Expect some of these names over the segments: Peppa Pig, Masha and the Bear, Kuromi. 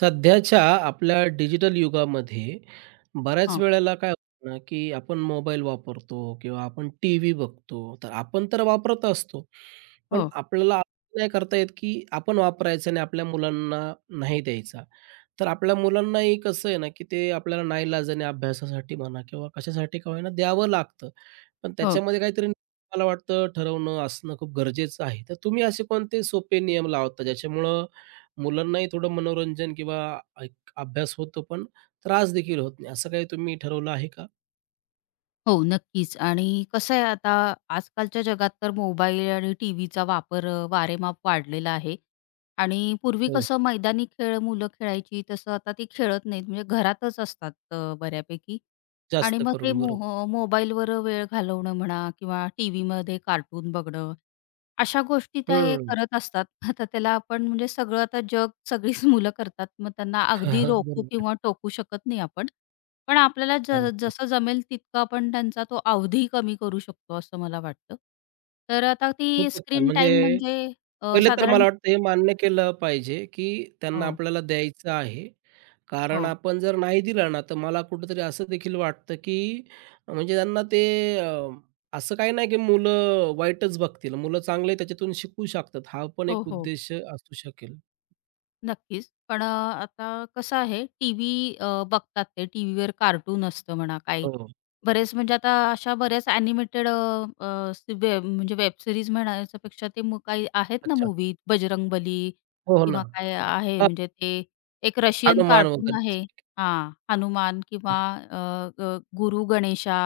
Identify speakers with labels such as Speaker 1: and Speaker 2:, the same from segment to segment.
Speaker 1: सध्याच्या आपल्या डिजिटल युगामध्ये बऱ्याच
Speaker 2: हां.
Speaker 1: वेळेला काय होतं ना, की आपण मोबाईल वापरतो किंवा आपण टीव्ही बघतो. तर आपण तर वापरत असतो. पण
Speaker 2: हो,
Speaker 1: आपल्याला असं नाही करता येत, की आपण वापरायचा आणि आपल्या मुलांना नाही द्यायचा. तर आपल्या मुलांनाही कसं आहे ना, की ते आपल्याला नाईलाजाने अभ्यासासाठी म्हणा किंवा कशासाठी का होईना द्यावं लागतं. पण
Speaker 2: हो.
Speaker 1: त्याच्यामध्ये काहीतरी मला वाटतं ठरवणं असणं खूप गरजेचं आहे. तर तुम्ही असे कोणते सोपे नियम लावता ज्याच्यामुळं मुलांनाही थोडं मनोरंजन किंवा एक अभ्यास होतो पण त्रास देखील होत नाही. असं काही तुम्ही ठरवलं आहे का?
Speaker 2: हो, नक्कीच. आणि कसं आहे आता आजकालच्या जगात तर मोबाईल आणि टीव्हीचा वापर वारेमाप वाढलेला आहे. आणि पूर्वी
Speaker 1: हो.
Speaker 2: कसं मैदानी खेळ मुलं खेळायची, तसं आता ती खेळत नाहीत. म्हणजे घरातच असतात बऱ्यापैकी. आणि
Speaker 1: जास्त
Speaker 2: मग ते
Speaker 1: करून बरोबर.
Speaker 2: मोबाईलवर वेळ घालवणं म्हणा किंवा टीव्हीमध्ये कार्टून बघणं अशा गोष्टी ते
Speaker 1: हं.
Speaker 2: करत असतात. आता त्याला आपण म्हणजे सगळं आता जग सगळीच मुलं करतात. मग त्यांना अगदी रोखू
Speaker 1: बरोबर.
Speaker 2: किंवा टोकू शकत नाही आपण. पण आपल्याला
Speaker 1: अगदी
Speaker 2: जसं
Speaker 1: बरोबर.
Speaker 2: जमेल तितकं आपण त्यांचा तो अवधी कमी करू शकतो असं मला वाटतं. तर आता ती
Speaker 1: खूपच छान.
Speaker 2: स्क्रीन टाईम
Speaker 1: म्हणजे
Speaker 2: म्हणजे
Speaker 1: पहिलं तर मला
Speaker 2: साधारण
Speaker 1: वाटतं हे मान्य केलं पाहिजे, की त्यांना
Speaker 2: हो,
Speaker 1: आपल्याला द्यायचं आहे. कारण
Speaker 2: हो.
Speaker 1: आपण जर नाही दिलं ना, तर मला कुठेतरी असं देखील वाटतं, की म्हणजे त्यांना ते अ, असं काही नाही, की मुलं वाईटच बघतील. मुलं चांगले त्याच्यातून शिकू शकतात. हा पण
Speaker 2: हो,
Speaker 1: एक
Speaker 2: हो.
Speaker 1: उद्देश असू शकेल.
Speaker 2: नक्कीच. पण आता कसं आहे टीव्ही अ, बघतात ते टीव्हीवर कार्टून असतं म्हणा काही.
Speaker 1: हो.
Speaker 2: बरेच म्हणजे आता अशा बऱ्याच ॲनिमेटेड अ, अ, सी वेब म्हणजे वेब सीरीज म्हणायच्यापेक्षा ते मग काही आहेत ना
Speaker 1: अच्छा.
Speaker 2: मूवी, बजरंगबली
Speaker 1: हो, हो ना.
Speaker 2: किंवा काय आहे
Speaker 1: हां,
Speaker 2: म्हणजे ते एक रशियन
Speaker 1: हनुमान
Speaker 2: कार्टून
Speaker 1: वगैरे.
Speaker 2: आहे हां, हनुमान किंवा अ, ग गुरु गणेशा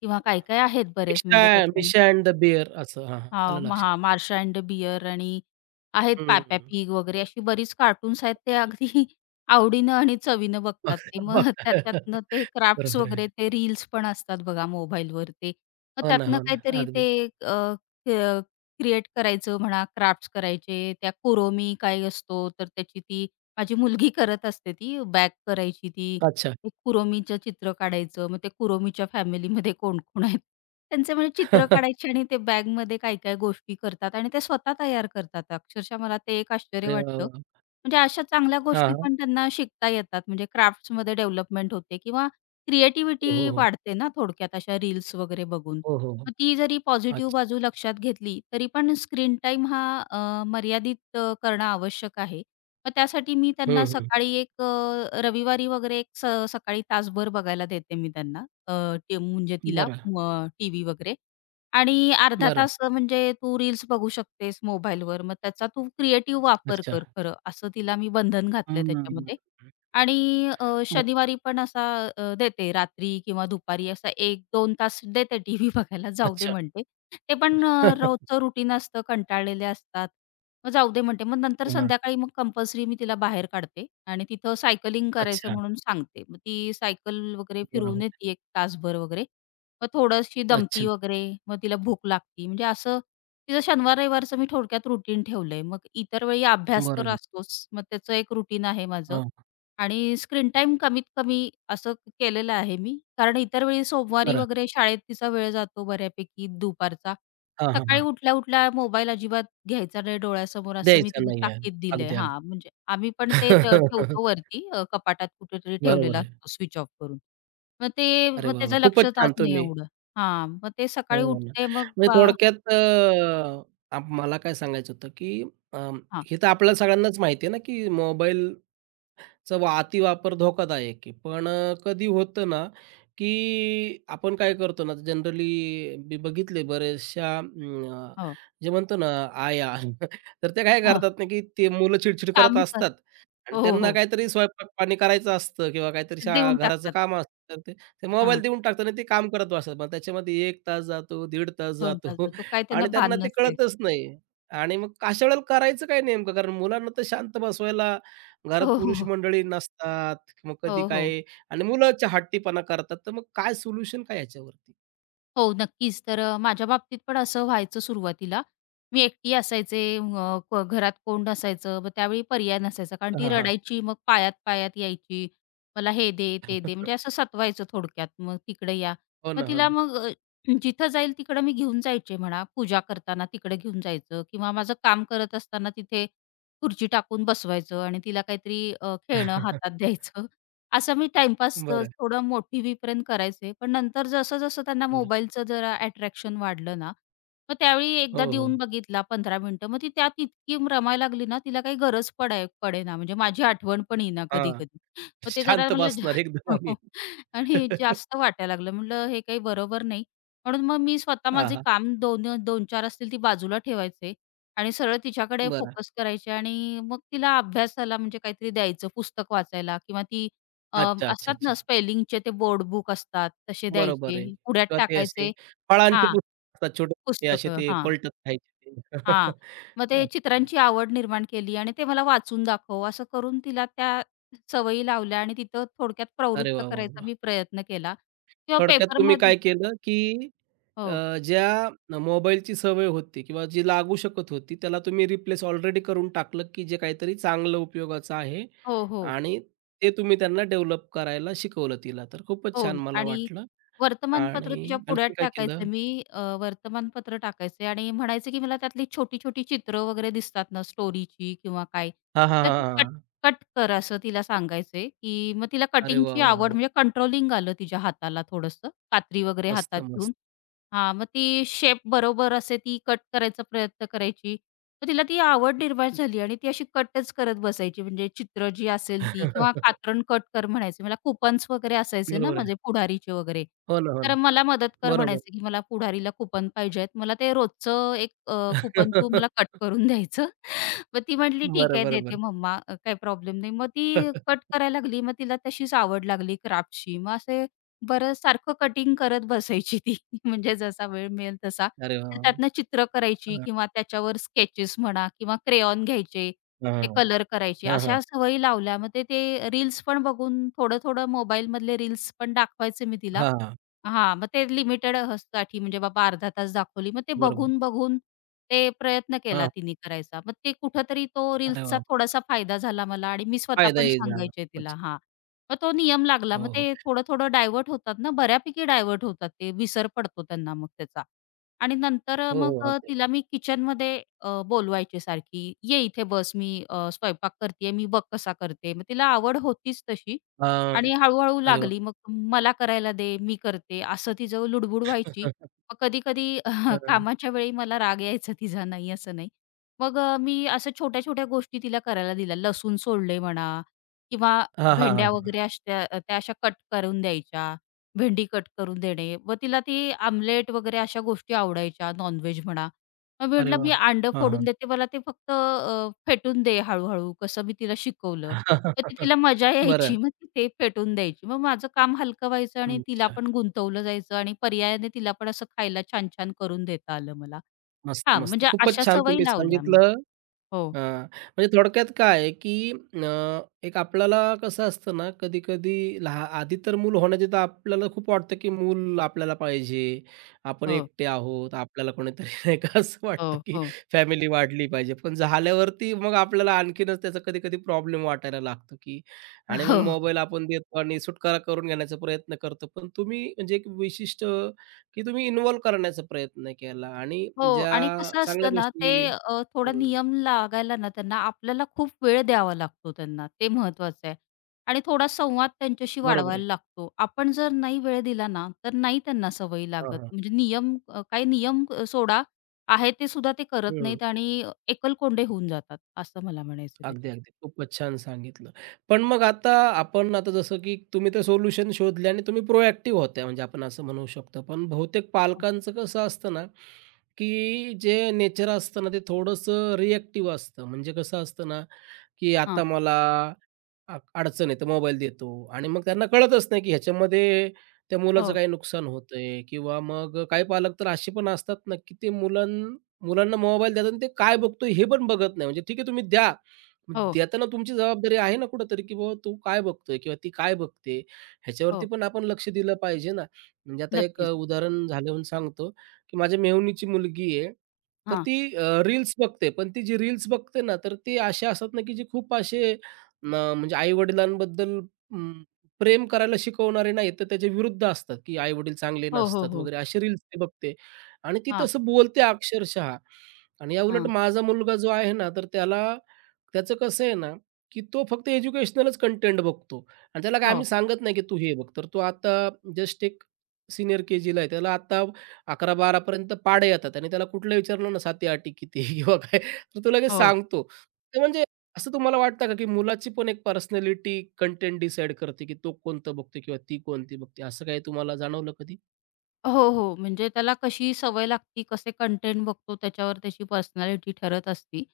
Speaker 2: किंवा काय-काय आहेत बरेच
Speaker 1: मिशा
Speaker 2: म्हणजे त्याच्या
Speaker 1: मिशा अँड द बिअर असं. हां, हां. आलं
Speaker 2: हां, मग
Speaker 1: लक्षात.
Speaker 2: हां, मार्शा एंड द बिअर आणि आहेत पॅप्या
Speaker 1: हं.
Speaker 2: पिग वगैरे अशी बरीच कार्टून्स आहेत ते अगदी आवडीनं आणि चवीनं
Speaker 1: बघ
Speaker 2: बघतात ते.
Speaker 1: बघ.
Speaker 2: मग त्यात त्यातनं ते क्राफ्ट्स
Speaker 1: बरोबर आहे.
Speaker 2: वगैरे ते रील्स पण असतात बघा मोबाईलवर ते. मग
Speaker 1: हो ना,
Speaker 2: त्यातनं
Speaker 1: हो ना.
Speaker 2: काहीतरी ते
Speaker 1: अगदी.
Speaker 2: क्रिएट करायचं म्हणा, क्राफ्ट्स करायचे. त्या कुरोमी काय असतो तर त्याची ती माझी मुलगी करत असते ती बॅग करायची ती.
Speaker 1: अच्छा.
Speaker 2: एक कुरोमीचं चित्र काढायचं. मग ते कुरोमीच्या फॅमिलीमध्ये कोण-कोण आहेत त्यांचे म्हणजे चित्र
Speaker 1: अरे
Speaker 2: काढायची आणि ते बॅगमध्ये काय-काय गोष्टी करतात आणि ते स्वतः तयार करतात. अक्षरशः मला ते एक आश्चर्य
Speaker 1: वाह!
Speaker 2: वाटतं.
Speaker 1: वाह!
Speaker 2: म्हणजे अशा चांगल्या
Speaker 1: हां,
Speaker 2: गोष्टी
Speaker 1: हां.
Speaker 2: पण त्यांना शिकता येतात. म्हणजे क्राफ्ट्समध्ये डेव्हलपमेंट होते किंवा
Speaker 1: हो, हो,
Speaker 2: क्रिएटिव्हिटी
Speaker 1: हो.
Speaker 2: वाढते ना थोडक्यात अशा रील्स वगैरे बघून.
Speaker 1: हो, हो, हो.
Speaker 2: मग ती जरी पॉझिटिव्ह बाजू
Speaker 1: अच्छा.
Speaker 2: लक्षात घेतली, तरी पण स्क्रीन टाईम हा मर्यादित करणं आवश्यक आहे. मग त्यासाठी मी त्यांना
Speaker 1: हं, हं.
Speaker 2: सकाळी एक रविवारी वगैरे एक स सकाळी तासभर बघायला देते मी त्यांना. ते म्हणजे तिला
Speaker 1: बरं,
Speaker 2: टीव्ही वगैरे आणि अर्धा
Speaker 1: बरं.
Speaker 2: तास म्हणजे तू रील्स बघू शकतेस मोबाईलवर. मग त्याचा तू क्रिएटिव्ह वापर
Speaker 1: अच्छा.
Speaker 2: कर खरं, असं तिला मी बंधन घातलंय
Speaker 1: हं.
Speaker 2: त्याच्यामध्ये. आणि
Speaker 1: ब
Speaker 2: शनिवारी पण असा देते रात्री किंवा दुपारी असा एक दोन तास देते टीव्ही बघायला, जाऊ दे
Speaker 1: अच्छा.
Speaker 2: म्हणते. ते पण रोजचं रुटीन असतं, कंटाळलेले असतात. मग जाऊ दे म्हणते. मग नंतर
Speaker 1: हां.
Speaker 2: संध्याकाळी मग कंपल्सरी मी तिला बाहेर काढते आणि तिथं सायकलिंग करायचं
Speaker 1: अच्छा.
Speaker 2: म्हणून सांगते. मग ती सायकल वगैरे फिरवून
Speaker 1: बरोबर.
Speaker 2: येते 1 तासभर वगैरे. मग थोडीशी
Speaker 1: अच्छा.
Speaker 2: दमती वगैरे, मग तिला भूक लागती. म्हणजे असं तिचं शनिवार-रविवारचं मी थोडक्यात रुटीन ठेवलंय. मग इतर वेळी अभ्यास तर
Speaker 1: बरोबर.
Speaker 2: असतोच. मग त्याचं एक रुटीन आहे माझं.
Speaker 1: हो.
Speaker 2: आणि स्क्रीन टाईम कमीत कमी असं केलेलं आहे मी. कारण इतर वेळी सोमवारी
Speaker 1: बरं.
Speaker 2: वगैरे शाळेत तिचा वेळ जातो बऱ्यापैकी दुपारचा.
Speaker 1: हां, हां,
Speaker 2: सकाळी
Speaker 1: हां.
Speaker 2: उठल्या-उठल्या मोबाईल अजिबात घ्यायचा नाही डोळ्यासमोर असं मी
Speaker 1: द्यायचा
Speaker 2: तिला
Speaker 1: नाही आहे.
Speaker 2: ताकीद दिलंय.
Speaker 1: अगदी, अगदी.
Speaker 2: हां, म्हणजे आम्ही पण ते ठेवतो वरती कपाटात कुठेतरी
Speaker 1: बरोबर
Speaker 2: ठेवलेला
Speaker 1: आहे.
Speaker 2: असतो स्विच ऑफ करून. मग ते
Speaker 1: अरे
Speaker 2: मग
Speaker 1: वाह! वाह!
Speaker 2: त्याचं लक्ष
Speaker 1: खूपच
Speaker 2: जात
Speaker 1: छान
Speaker 2: नाही
Speaker 1: तुम्ही
Speaker 2: एवढं. हां, मग ते सकाळी
Speaker 1: हो ना.
Speaker 2: उठते मग
Speaker 1: म्हणजे थोडक्यात मला काय सांगायचं होतं, की अ,
Speaker 2: हां,
Speaker 1: हे तर आपल्याला सगळ्यांनाच माहिती आहे ना, की मोबाईल चा वा अतिवापर धोकादायक आहे. पण कधी होतं ना, की आपण काय करतो ना, जनरली मी बघितले बऱ्याचशा
Speaker 2: हो,
Speaker 1: जे म्हणतो ना आया, तर त्या काय
Speaker 2: हां,
Speaker 1: करतात ना, की ते मुलं चिडचिड करत
Speaker 2: काम कर
Speaker 1: असतात आणि
Speaker 2: हो, हो,
Speaker 1: त्यांना
Speaker 2: हो.
Speaker 1: काहीतरी स्वयंपाक-पाणी करायचं असतं किंवा काहीतरी
Speaker 2: ते
Speaker 1: शाळा
Speaker 2: देऊन
Speaker 1: घराचं
Speaker 2: टाकतात.
Speaker 1: काम असतं. तर ते ते मोबाईल
Speaker 2: हां,
Speaker 1: देऊन टाकतात आणि ते काम करत बसतात. मग त्याच्यामध्ये 1 तास जातो, दीड तास
Speaker 2: 2
Speaker 1: जातो
Speaker 2: तास तो काय त्यांना
Speaker 1: आणि त्यांना
Speaker 2: भान
Speaker 1: ते
Speaker 2: नसते.
Speaker 1: कळतच नाही आणि मग अशा वेळेला करायचं काय नेमकं? कारण मुलांना तर शांत बसवायला घरात
Speaker 2: हो, हो,
Speaker 1: पुरुष
Speaker 2: हो.
Speaker 1: मंडळी नसतात, मग कधी
Speaker 2: हो, हो.
Speaker 1: काय आणि मुलांच्या हट्टीपणा करतात, तर मग काय सोल्युशन काय याच्यावरती?
Speaker 2: हो, नक्कीच. तर माझ्या बाबतीत पण असं व्हायचं सुरुवातीला. मी एकटी असायचे, अ, क घरात कोण नसायचं. मग त्यावेळी पर्याय नसायचा. कारण ती
Speaker 1: हां, हां.
Speaker 2: रडायची, मग पायात-पायात यायची. मला हे दे, ते दे. म्हणजे असं सतवायचं थोडक्यात. मग तिकडे या.
Speaker 1: हो
Speaker 2: मग
Speaker 1: ना, हो
Speaker 2: तिला
Speaker 1: ना.
Speaker 2: मग जिथं जाईल तिकडं मी घेऊन जायचे म्हणा. पूजा करताना तिकडे घेऊन जायचं किंवा माझं काम करत असताना तिथे खुर्ची टाकून बसवायचं आणि तिला काहीतरी खेळणं हातात द्यायचं. असं मी टाईमपास
Speaker 1: बरं,
Speaker 2: थोडं मोठी होईपर्यंत करायचे. पण नंतर जसं-जसं त्यांना
Speaker 1: बरं.
Speaker 2: मोबाईलचं जरा अट्रॅक्शन वाढलं ना, मग त्यावेळी
Speaker 1: हो,
Speaker 2: एकदा
Speaker 1: हो.
Speaker 2: देऊन बघितला 15 मिनिटं. मग ती त्यात इतकी रमायला लागली ना, तिला काही गरज पडाय पडेना. म्हणजे माझी आठवण पण येईना
Speaker 1: हां.
Speaker 2: कधी-कधी. मग ते जरा
Speaker 1: शांत
Speaker 2: मला
Speaker 1: बसणार एकदम आणि
Speaker 2: हो, आणि जास्त वाटायला लागलं. म्हटलं हे काही बरोबर नाही. म्हणून मग मी स्वतः
Speaker 1: हां,
Speaker 2: माझे
Speaker 1: हां.
Speaker 2: काम 2-4 असतील ती बाजूला ठेवायचे आणि सरळ तिच्याकडे
Speaker 1: बरं.
Speaker 2: फोकस करायचे आणि मग तिला अभ्यासाला म्हणजे काहीतरी द्यायचं, पुस्तक वाचायला किंवा ती अ,
Speaker 1: अच्छा, अच्छा,
Speaker 2: असतात ना
Speaker 1: अच्छा.
Speaker 2: स्पेलिंगचे ते बोर्ड बुक असतात, तसे
Speaker 1: बरोबर
Speaker 2: द्यायचे.
Speaker 1: आहे.
Speaker 2: पुढ्यात
Speaker 1: किंवा ते असे
Speaker 2: टाकायचे
Speaker 1: फळांचे
Speaker 2: हां,
Speaker 1: पुस्तक असतात छोटे, ते असे
Speaker 2: पुस्तकं.
Speaker 1: ते
Speaker 2: हां,
Speaker 1: पलटत राहायचे ते.
Speaker 2: हां. मग ते
Speaker 1: अच्छा.
Speaker 2: चित्रांची आवड निर्माण केली आणि ते मला वाचून दाखव असं करून तिला त्या सवयी लावल्या आणि तिथं थोडक्यात
Speaker 1: अरे
Speaker 2: प्रवृत्त
Speaker 1: वाह, वाह,
Speaker 2: करायचा
Speaker 1: वाह!
Speaker 2: मी प्रयत्न केला किंवा
Speaker 1: थोडक्यात तुम्ही
Speaker 2: पेपरमध्ये
Speaker 1: काय केलं, की
Speaker 2: हो,
Speaker 1: ज्या मोबाईलची सवय होती किंवा जी लागू शकत होती, त्याला तुम्ही रिप्लेस ऑलरेडी करून टाकलं, की जे काहीतरी चांगलं उपयोगाचं आहे
Speaker 2: हो, हो.
Speaker 1: आणि ते तुम्ही त्यांना डेव्हलप करायला शिकवलं तिला. तर खूपच
Speaker 2: हो
Speaker 1: छान मला
Speaker 2: आणि
Speaker 1: वाटलं
Speaker 2: वर्तमानपत्र
Speaker 1: आणि
Speaker 2: तिच्या पुढ्यात
Speaker 1: आणखीन काय केलं?
Speaker 2: टाकायचं मी वर्तमानपत्र टाकायचे आणि म्हणायचे, की मला त्यातली छोटी-छोटी चित्र वगैरे दिसतात ना स्टोरीची किंवा काय,
Speaker 1: हां, हां,
Speaker 2: तर ती कट
Speaker 1: हां,
Speaker 2: कट कर असं तिला सांगायचे, की मग तिला
Speaker 1: अरे वाह!
Speaker 2: कटिंगची
Speaker 1: वाह!
Speaker 2: आवड
Speaker 1: वाह!
Speaker 2: म्हणजे कंट्रोलिंग आलं तिच्या हाताला थोडंसं, कात्री वगैरे
Speaker 1: मस्त,
Speaker 2: हातात
Speaker 1: मस्त.
Speaker 2: घेऊन. हां, मग ती शेप बरोबर असे ती कट करायचा प्रयत्न करायची. तर तिला ती आवड निर्माण झाली आणि ती अशी कटच करत बसायची म्हणजे चित्र जी असेल ती किंवा कात्रण कट कर म्हणायचे. मला कुपन्स वगैरे असायचे ना
Speaker 1: बरोबर आहे.
Speaker 2: माझे पुढारीचे वगैरे.
Speaker 1: हो ना, हो
Speaker 2: तर
Speaker 1: ना.
Speaker 2: मला मदत कर
Speaker 1: बरोबर.
Speaker 2: म्हणायचे, की मला पुढारीला कुपन पाहिजे आहेत. मला ते रोजचं एक कुपन तू मला कट करून द्यायचं. मग ती म्हटली, "ठीक
Speaker 1: बरं,
Speaker 2: आहे
Speaker 1: बरं,
Speaker 2: देते
Speaker 1: बरं.
Speaker 2: मम्मा, काही प्रॉब्लेम नाही." मग ती कट करायला लागली. मग तिला तशीच आवड लागली क्राफ्टची. मग असे बरं सारखं कटिंग करत बसायची ती. म्हणजे जसा वेळ मिळेल तसा.
Speaker 1: अरे
Speaker 2: तर
Speaker 1: वाह!
Speaker 2: त्यातनं चित्र करायची
Speaker 1: वाह!
Speaker 2: किंवा त्याच्यावर स्केचेस म्हणा किंवा क्रेयॉन घ्यायचे,
Speaker 1: वाह!
Speaker 2: ते
Speaker 1: हां.
Speaker 2: कलर करायचे.
Speaker 1: हां, हां.
Speaker 2: अशा सवयी लावल्या. मग ते ते रील्स पण बघून थोडं-थोडं मोबाईलमधले रील्स पण दाखवायचे मी तिला.
Speaker 1: हां, हां.
Speaker 2: हां, मग ते लिमिटेड साठी म्हणजे बाबा अर्धा तास दाखवली. मग ते
Speaker 1: बरोबर.
Speaker 2: बघून-बघून ते प्रयत्न केला
Speaker 1: हां.
Speaker 2: तिने करायचा. मग ते कुठेतरी तो
Speaker 1: अरे
Speaker 2: रील्सचा
Speaker 1: वाह!
Speaker 2: थोडासा फायदा झाला मला आणि मी स्वतः पण
Speaker 1: फायदाही झाला
Speaker 2: सांगायचे
Speaker 1: खूपच.
Speaker 2: तिला हां. मग तो नियम लागला.
Speaker 1: हो,
Speaker 2: मग
Speaker 1: हो.
Speaker 2: ते थोडं-थोडं डायव्हर्ट होतात ना, बऱ्यापैकी डायव्हर्ट होतात ते. विसर पडतो त्यांना मग त्याचा. आणि नंतर
Speaker 1: हो,
Speaker 2: मग
Speaker 1: हो. अगदी.
Speaker 2: तिला मी किचनमध्ये बोलवायचे सारखी, "ये इथे बस मी स्वयंपाक करतेय, मी बघ कसा करते." मग तिला आवड होतीच तशी
Speaker 1: हां.
Speaker 2: आणि हळू
Speaker 1: अरे वाह!
Speaker 2: लागली. मग मला करायला दे, मी करते असं तिचं लुडबुड व्हायची. मग कधी-कधी
Speaker 1: हं.
Speaker 2: हां, कामाच्या वेळी मला राग यायचा तिचा नाही असं नाही. मग मी अशा छोट्या-छोट्या गोष्टी तिला करायला दिल्या. लसूण सोलले म्हणा किंवा
Speaker 1: हां, हां,
Speaker 2: भेंड्या
Speaker 1: हां,
Speaker 2: वगैरे अशा त्या त्या अशा कट करून द्यायच्या. भेंडी कट करून देणे. मग तिला ती आमलेट वगैरे अशा गोष्टी आवडायच्या नॉनव्हेज म्हणा. मग मी
Speaker 1: अरे
Speaker 2: म्हटलं,
Speaker 1: वाह!
Speaker 2: "मी अंडं
Speaker 1: हां, हां.
Speaker 2: फोडून देते मला ते फक्त फेटून दे हळू कसं मी तिला शिकवलं. तर ती तिला मजा
Speaker 1: बरं.
Speaker 2: यायची. मग ती ते पेटवून द्यायची. मग माझं काम हलकं व्हायचं आणि तिला
Speaker 1: अच्छा.
Speaker 2: पण गुंतवलं जायचं आणि पर्यायाने तिला पण असं खायला छान-छान करून देता आलं मला.
Speaker 1: मस्त,
Speaker 2: हां,
Speaker 1: मस्त.
Speaker 2: म्हणजे
Speaker 1: खूपच
Speaker 2: अशा
Speaker 1: छान
Speaker 2: सवयी
Speaker 1: तुम्ही
Speaker 2: लावल्या आम्ही.
Speaker 1: सांगितलं.
Speaker 2: हो,
Speaker 1: हां, म्हणजे थोडक्यात काय आहे, की अ, एक आपल्याला कसं असतं ना, कधी-कधी आधी तर मूल होण्याची तर आपल्याला खूप वाटतं, की मूल आपल्याला पाहिजे, आपण
Speaker 2: हो,
Speaker 1: एकटे आहोत, आपल्याला कोणीतरी नाही का असं वाटतं,
Speaker 2: हो,
Speaker 1: की
Speaker 2: हो.
Speaker 1: फॅमिली वाढली पाहिजे. पण झाल्यावरती मग आपल्याला आणखीनच त्याचा कधी-कधी प्रॉब्लेम वाटायला लागतो, की आणि मग
Speaker 2: हो.
Speaker 1: मोबाईल आपण देतो आणि सुटकारा करून घेण्याचा प्रयत्न करतो. पण तुम्ही म्हणजे एक विशिष्ट, की तुम्ही इन्व्हॉल्व करण्याचा प्रयत्न केला आणि
Speaker 2: हो
Speaker 1: ज्या
Speaker 2: आणि कसं
Speaker 1: चांगल्या
Speaker 2: असतं ना, ते
Speaker 1: गोष्टी
Speaker 2: थोडा
Speaker 1: हं,
Speaker 2: नियम लागायला ना त्यांना आपल्याला खूप वेळ द्यावा लागतो त्यांना. ते महत्वाचं आहे. आणि थोडा संवाद त्यांच्याशी
Speaker 1: बरोबर.
Speaker 2: वाढवायला लागतो. आपण जर नाही वेळ दिला ना, तर नाही त्यांना सवय
Speaker 1: हां,
Speaker 2: लागत.
Speaker 1: हां.
Speaker 2: म्हणजे नियम काही नियम सोडा, आहे ते सुद्धा ते करत
Speaker 1: हं.
Speaker 2: नाहीत आणि एकलकोंडे होऊन जातात, असं मला म्हणायचं आहे
Speaker 1: अगदी,
Speaker 2: त्याच्यात.
Speaker 1: अगदी. खूपच छान सांगितलं. पण मग आता आपण आता जसं की तुम्ही ते सोल्युशन शोधले आणि तुम्ही प्रोएक्टिव्ह होत्या म्हणजे आपण असं म्हणू शकतो. पण बहुतेक पालकांचं कसं असतं ना, की जे नेचर असतं ना, ते थोडंसं रिएक्टिव्ह असतं. म्हणजे कसं असतं ना, की
Speaker 2: हां,
Speaker 1: आता मला अडचण आहे, तर मोबाईल देतो आणि मग त्यांना कळतच नाही की ह्याच्यामध्ये त्या मुलाचं
Speaker 2: हो,
Speaker 1: काही नुकसान होतंय किंवा मग काही पालक तर असे पण असतात ना, की ते मुलांना मोबाईल देतात आणि ते काय बघतोय हे पण बघत नाही. म्हणजे ठीक आहे तुम्ही द्या. पण
Speaker 2: हो,
Speaker 1: देताना तुमची जबाबदारी आहे ना कुठेतरी, की बाबा तो काय बघतोय किंवा ती काय बघते, ह्याच्यावरती
Speaker 2: हो,
Speaker 1: पण आपण लक्ष दिलं पाहिजे ना. म्हणजे आता एक
Speaker 2: नक्कीच.
Speaker 1: उदाहरण झाल्यावरून सांगतो, की माझ्या मेहुणीची मुलगी आहे. तर
Speaker 2: हां.
Speaker 1: ती रील्स बघते, पण ती जी रील्स बघते ना, तर ते असे असतात ना, की जे खूप असे म्हणजे आई-वडिलांबद्दल प्रेम करायला शिकवणारे नाहीत, तर त्याच्या विरुद्ध असतात, की आई-वडील चांगले
Speaker 2: हो, हो,
Speaker 1: नसतात
Speaker 2: हो.
Speaker 1: वगैरे असे रील्स ती बघते आणि ती
Speaker 2: हां,
Speaker 1: तसं बोलते अक्षरशः आणि याउलट
Speaker 2: हां.
Speaker 1: माझा मुलगा जो आहे ना, तर त्याला त्याचं कसं आहे ना, की तो फक्त एज्युकेशनलच कंटेंट बघतो आणि त्याला काय
Speaker 2: हो,
Speaker 1: आम्ही सांगत नाही, की तू हे बघ. तर तो आता जस्ट एक सीनियर के-जीला आहे. त्याला आता 11-12 पर्यंत पाढे येतात आणि त्याला कुठलं विचारलं ना, "साती आटी किती?" किंवा काय, तर तो लगेच
Speaker 2: हो.
Speaker 1: सांगतो. तर म्हणजे असं तुम्हाला वाटतं का, की मुलाची पण एक पर्सनॅलिटी कंटेंट डिसाईड करते, की तो कोणतं बघतो किंवा ती कोणती बघते? असं काही तुम्हाला जाणवलं कधी?
Speaker 2: हो, हो. म्हणजे त्याला कशी सवय लागती, कसे कंटेंट बघतो त्याच्यावर त्याची पर्सनॅलिटी ठरत असती.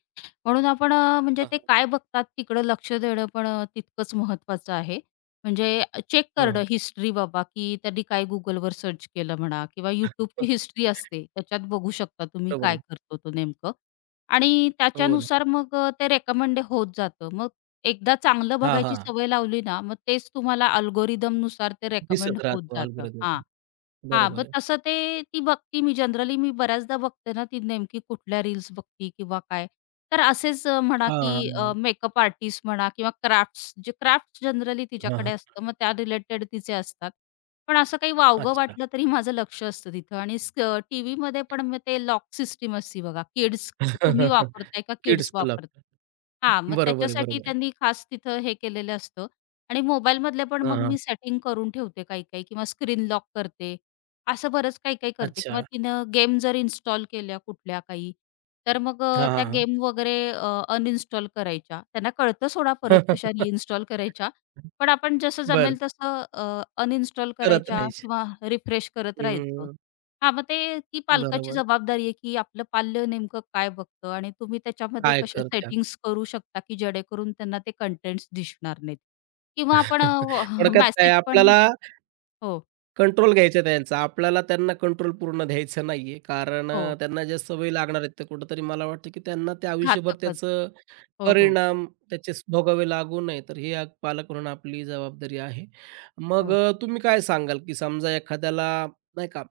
Speaker 2: म्हणून आपण म्हणजे
Speaker 1: हां,
Speaker 2: ते
Speaker 1: हां.
Speaker 2: काय बघतात तिकडं लक्ष देणं पण तितकंच महत्त्वाचं आहे. म्हणजे चेक
Speaker 1: हां, हां.
Speaker 2: करणं हिस्ट्री बाबा, की त्यांनी काय Googleवर सर्च केलं म्हणा किंवा YouTubeची हिस्ट्री असते. त्याच्यात बघू शकता तुम्ही
Speaker 1: बरोबर
Speaker 2: काय
Speaker 1: आहे.
Speaker 2: करतो तो नेमकं आणि
Speaker 1: हो ना.
Speaker 2: त्याच्यानुसार मग ते रेकमेंड होत जातं. मग एकदा चांगलं
Speaker 1: हां,
Speaker 2: बघायची
Speaker 1: हां.
Speaker 2: सवय लावली ना, मग तेच तुम्हाला अल्गोरिदमनुसार ते रेकमेंड
Speaker 1: दिसत
Speaker 2: होत
Speaker 1: राहतो
Speaker 2: जातं.
Speaker 1: अल्गोरिदम.
Speaker 2: हां. हां,
Speaker 1: बरोबर
Speaker 2: मग
Speaker 1: आहे.
Speaker 2: तसं ते ती बघती मी जनरली मी बऱ्याचदा बघते ना, ती नेमकी कुठल्या रील्स बघती किंवा काय. तर असेच म्हणा
Speaker 1: हां,
Speaker 2: की
Speaker 1: हां, हां.
Speaker 2: मेकअप आर्टिस्ट म्हणा किंवा क्राफ्ट्स जे क्राफ्ट्स जनरली
Speaker 1: हां,
Speaker 2: तिच्याकडे
Speaker 1: हां.
Speaker 2: असतं, मग त्या रिलेटेड तिचे असतात. पण असं काही वावगं
Speaker 1: अच्छा.
Speaker 2: वाटलं तरी माझं लक्ष असतं तिथं आणि टीव्हीमध्ये पण मग ते लॉक सिस्टम असते बघा, किड्स तुम्ही वापरताय का किड्स
Speaker 1: किड्सचं
Speaker 2: वापरताय?
Speaker 1: लागतं.
Speaker 2: हां, मग
Speaker 1: बरोबर आहे,
Speaker 2: त्याच्यासाठी
Speaker 1: बरोबर आहे.
Speaker 2: त्यांनी खास तिथं हे केलेलं असतं आणि मोबाईलमधले पण
Speaker 1: हां,
Speaker 2: मग
Speaker 1: हां.
Speaker 2: मी सेटिंग करून ठेवते काही-काही किंवा स्क्रीन लॉक करते. असं बरंच काही-काही करते
Speaker 1: अच्छा.
Speaker 2: किंवा तिनं गेम जर इन्स्टॉल केल्या कुठल्या काही, तर मग
Speaker 1: हां, हां,
Speaker 2: त्या
Speaker 1: हां.
Speaker 2: गेम वगैरे अनइन्स्टॉल करायच्या. त्यांना कळतं सोडा परत कशा रिइन्स्टॉल करायच्या. पण आपण जसं
Speaker 1: बरं,
Speaker 2: जमेल तसं अनइन्स्टॉल
Speaker 1: करत
Speaker 2: करायच्या
Speaker 1: राहायचे.
Speaker 2: किंवा रिफ्रेश करत राहायचं.
Speaker 1: हं,
Speaker 2: हां, मग ते ती पालकाची
Speaker 1: बरोबर.
Speaker 2: जबाबदारी आहे, की आपलं पाल्य नेमकं काय बघतं आणि तुम्ही त्याच्यामध्ये
Speaker 1: काय
Speaker 2: कशा
Speaker 1: करत्या?
Speaker 2: सेटिंग्स करू शकता, की जेणेकरून त्यांना ते कंटेंट्स दिसणार नाहीत किंवा आपण हो,
Speaker 1: थोडक्यात काय
Speaker 2: मेसेज पण
Speaker 1: आपल्याला
Speaker 2: हो,
Speaker 1: कंट्रोल घ्यायचा आहे त्यांचा. आपल्याला त्यांना कंट्रोल पूर्ण द्यायचं नाहीये. कारण
Speaker 2: हो.
Speaker 1: त्यांना ज्या सवयी लागणार आहेत, तर कुठेतरी मला वाटतं, की त्यांना ते आयुष्यभर
Speaker 2: घातकच.
Speaker 1: त्याचं
Speaker 2: हो, हो,
Speaker 1: परिणाम भोगावे लागू नये. तर ही पालक म्हणून आपली जबाबदारी आहे. मग
Speaker 2: हो.
Speaker 1: तुम्ही काय सांगाल, की समजा एखाद्याला नाही का,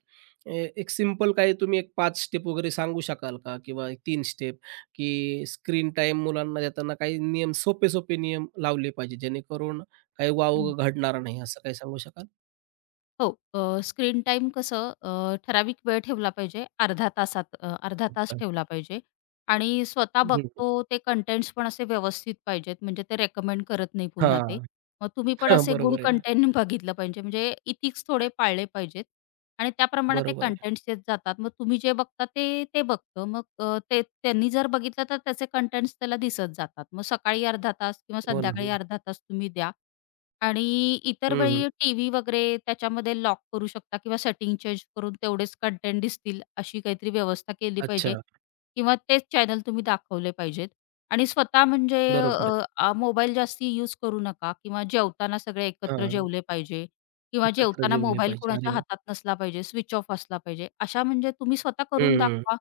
Speaker 1: एक सिंपल काही तुम्ही एक 5 स्टेप वगैरे सांगू शकाल का? किंवा 3 स्टेप, की स्क्रीन टाईम मुलांना देताना काही नियम सोपे-सोपे नियम लावले पाहिजे, जेणेकरून काही वावग घडणार नाही, असं काही सांगू शकाल?
Speaker 2: हो. स्क्रीन टाईम कसं ठराविक वेळ ठेवला पाहिजे. अर्धा तासात अर्धा तास
Speaker 1: अच्छा.
Speaker 2: ठेवला पाहिजे आणि स्वतः बघतो ते कंटेंट्स पण असे व्यवस्थित पाहिजेत, म्हणजे ते रेकमेंड करत नाही पुन्हा ते.
Speaker 1: हां.
Speaker 2: मग तुम्ही पण
Speaker 1: हां,
Speaker 2: असे गुड
Speaker 1: बरोबर आहे ना.
Speaker 2: कंटेंट बघितलं पाहिजे, म्हणजे इथिक्स थोडे पाळले पाहिजेत आणि त्याप्रमाणे ते
Speaker 1: बरोबर आहे.
Speaker 2: कंटेंट्स येत जातात. मग तुम्ही जे बघता ते ते बघतं. मग ते त्यांनी जर बघितलं तर त्याचे कंटेंट्स त्याला दिसत जातात. मग सकाळी अर्धा तास किंवा
Speaker 1: हो ना.
Speaker 2: संध्याकाळी
Speaker 1: हं.
Speaker 2: अर्धा तास तुम्ही द्या. आणि इतर
Speaker 1: हं, हं.
Speaker 2: वेळी टीव्ही वगैरे त्याच्यामध्ये लॉक करू शकता किंवा सेटिंग चेंज करून तेवढेच कंटेंट दिसतील अशी काहीतरी व्यवस्था केली पाहिजे
Speaker 1: अच्छा.
Speaker 2: किंवा तेच चॅनल तुम्ही दाखवले पाहिजेत आणि स्वतः म्हणजे
Speaker 1: बरोबर आहे.
Speaker 2: मोबाईल जास्ती यूज करू नका किंवा जेवताना सगळे एकत्र
Speaker 1: हां.
Speaker 2: जेवले पाहिजे किंवा
Speaker 1: एकत्र
Speaker 2: जेवताना
Speaker 1: जेवले
Speaker 2: मोबाईल
Speaker 1: पाहिजे. अरे
Speaker 2: कोणाच्या
Speaker 1: वाह!
Speaker 2: हातात नसला पाहिजे, स्विच ऑफ असला पाहिजे. अशा म्हणजे तुम्ही स्वतः करून
Speaker 1: हं,
Speaker 2: दाखवा.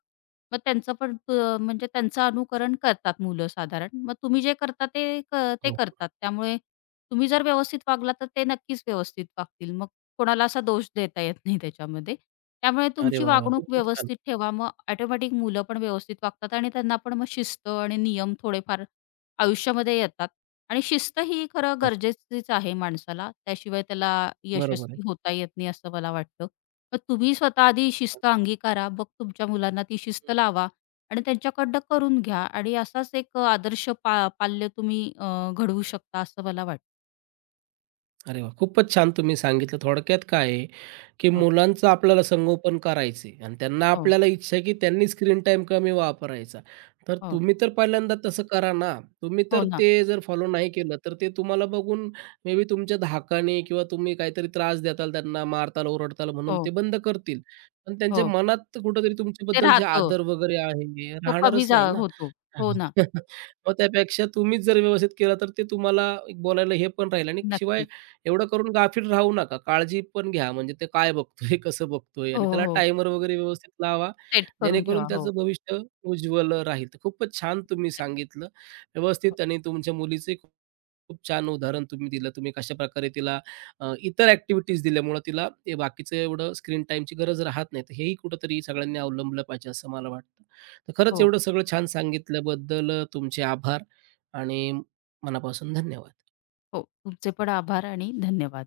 Speaker 2: मग त्यांचं पण म्हणजे त्यांचं अनुकरण करतात मुलं साधारण. मग तुम्ही जे करता ते
Speaker 1: हो.
Speaker 2: करतात. त्यामुळे तुम्ही जर व्यवस्थित वागला, तर ते नक्कीच व्यवस्थित वागतील. मग कोणाला असा दोष देता येत नाही त्याच्यामध्ये. त्यामुळे
Speaker 1: अरे
Speaker 2: तुमची
Speaker 1: वाह, वाह!
Speaker 2: वागणूक
Speaker 1: खूपच छान.
Speaker 2: व्यवस्थित ठेवा. मग ऑटोमॅटिक मुलं पण व्यवस्थित वागतात आणि त्यांना पण मग शिस्त आणि नियम थोडेफार आयुष्यामध्ये येतात. आणि शिस्त ही खरं
Speaker 1: हां,
Speaker 2: गरजेचीच आहे माणसाला. त्याशिवाय त्याला
Speaker 1: बरोबर आहे.
Speaker 2: यशस्वी होता येत नाही असं मला वाटतं. मग तुम्ही स्वतः आधी शिस्त अंगीकारा. मग तुमच्या मुलांना ती शिस्त लावा आणि त्यांच्याकडनं करून घ्या आणि असाच एक आदर्श पाल्य तुम्ही घडवू शकता असं मला वाटतं.
Speaker 1: अरे वाह! खूपच छान तुम्ही सांगितलं. थोडक्यात काय आहे, की
Speaker 2: हां.
Speaker 1: मुलांचं आपल्याला संगोपन करायचं आहे आणि त्यांना
Speaker 2: हो,
Speaker 1: आपल्याला इच्छा आहे, की त्यांनी स्क्रीन टाईम कमी वापरायचा. तर
Speaker 2: हो.
Speaker 1: तुम्ही तर पहिल्यांदा तसं करा ना. तुम्ही
Speaker 2: हो
Speaker 1: तर
Speaker 2: ना.
Speaker 1: ते जर फॉलो नाही केलं, तर ते तुम्हाला बघून मे बी तुमच्या धाकाने किंवा तुम्ही काहीतरी त्रास देताल त्यांना, मारताल, ओरडताल म्हणून ते
Speaker 2: हो,
Speaker 1: बंद करतील. पण त्यांच्या
Speaker 2: हो.
Speaker 1: मनात कुठेतरी
Speaker 2: ते
Speaker 1: तुमच्याबद्दल जे
Speaker 2: राहतं.
Speaker 1: आदर वगैरे आहे, हे
Speaker 2: तो कमी
Speaker 1: राहणारच
Speaker 2: जा
Speaker 1: नाही ना.
Speaker 2: होतो. हो ना.
Speaker 1: मग त्यापेक्षा तुम्हीच जर व्यवस्थित केलं, तर ते तुम्हाला एक बोलायला हे पण राहील आणि शिवाय
Speaker 2: नक्कीच.
Speaker 1: एवढं करून गाफील राहू नका. काळजी पण घ्या, म्हणजे ते काय बघतोय, कसं बघतोय
Speaker 2: हो,
Speaker 1: आणि
Speaker 2: हो.
Speaker 1: त्याला
Speaker 2: हो.
Speaker 1: टायमर वगैरे व्यवस्थित लावा,
Speaker 2: सेट करून
Speaker 1: जेणेकरून
Speaker 2: ठेवा. हो.
Speaker 1: त्याचं भविष्य उज्ज्वल राहील. तर खूपच छान तुम्ही
Speaker 2: नक्कीच.
Speaker 1: सांगितलं
Speaker 2: हो,
Speaker 1: व्यवस्थित आणि तुमच्या मुलीचंही खूप खूप छान उदाहरण तुम्ही दिलं. तुम्ही कशाप्रकारे तिला इतर ॲक्टिव्हिटीज दिल्यामुळं तिला हे बाकीचं एवढं स्क्रीन टाईमची गरज राहत नाही. तर हेही कुठेतरी सगळ्यांनी अवलंबलं पाहिजे, असं मला वाटतं. तर खरंच
Speaker 2: हो.
Speaker 1: एवढं सगळं छान सांगितल्याबद्दल तुमचे आभार आणि मनापासून धन्यवाद.
Speaker 2: हो. तुमचे पण आभार आणि धन्यवाद.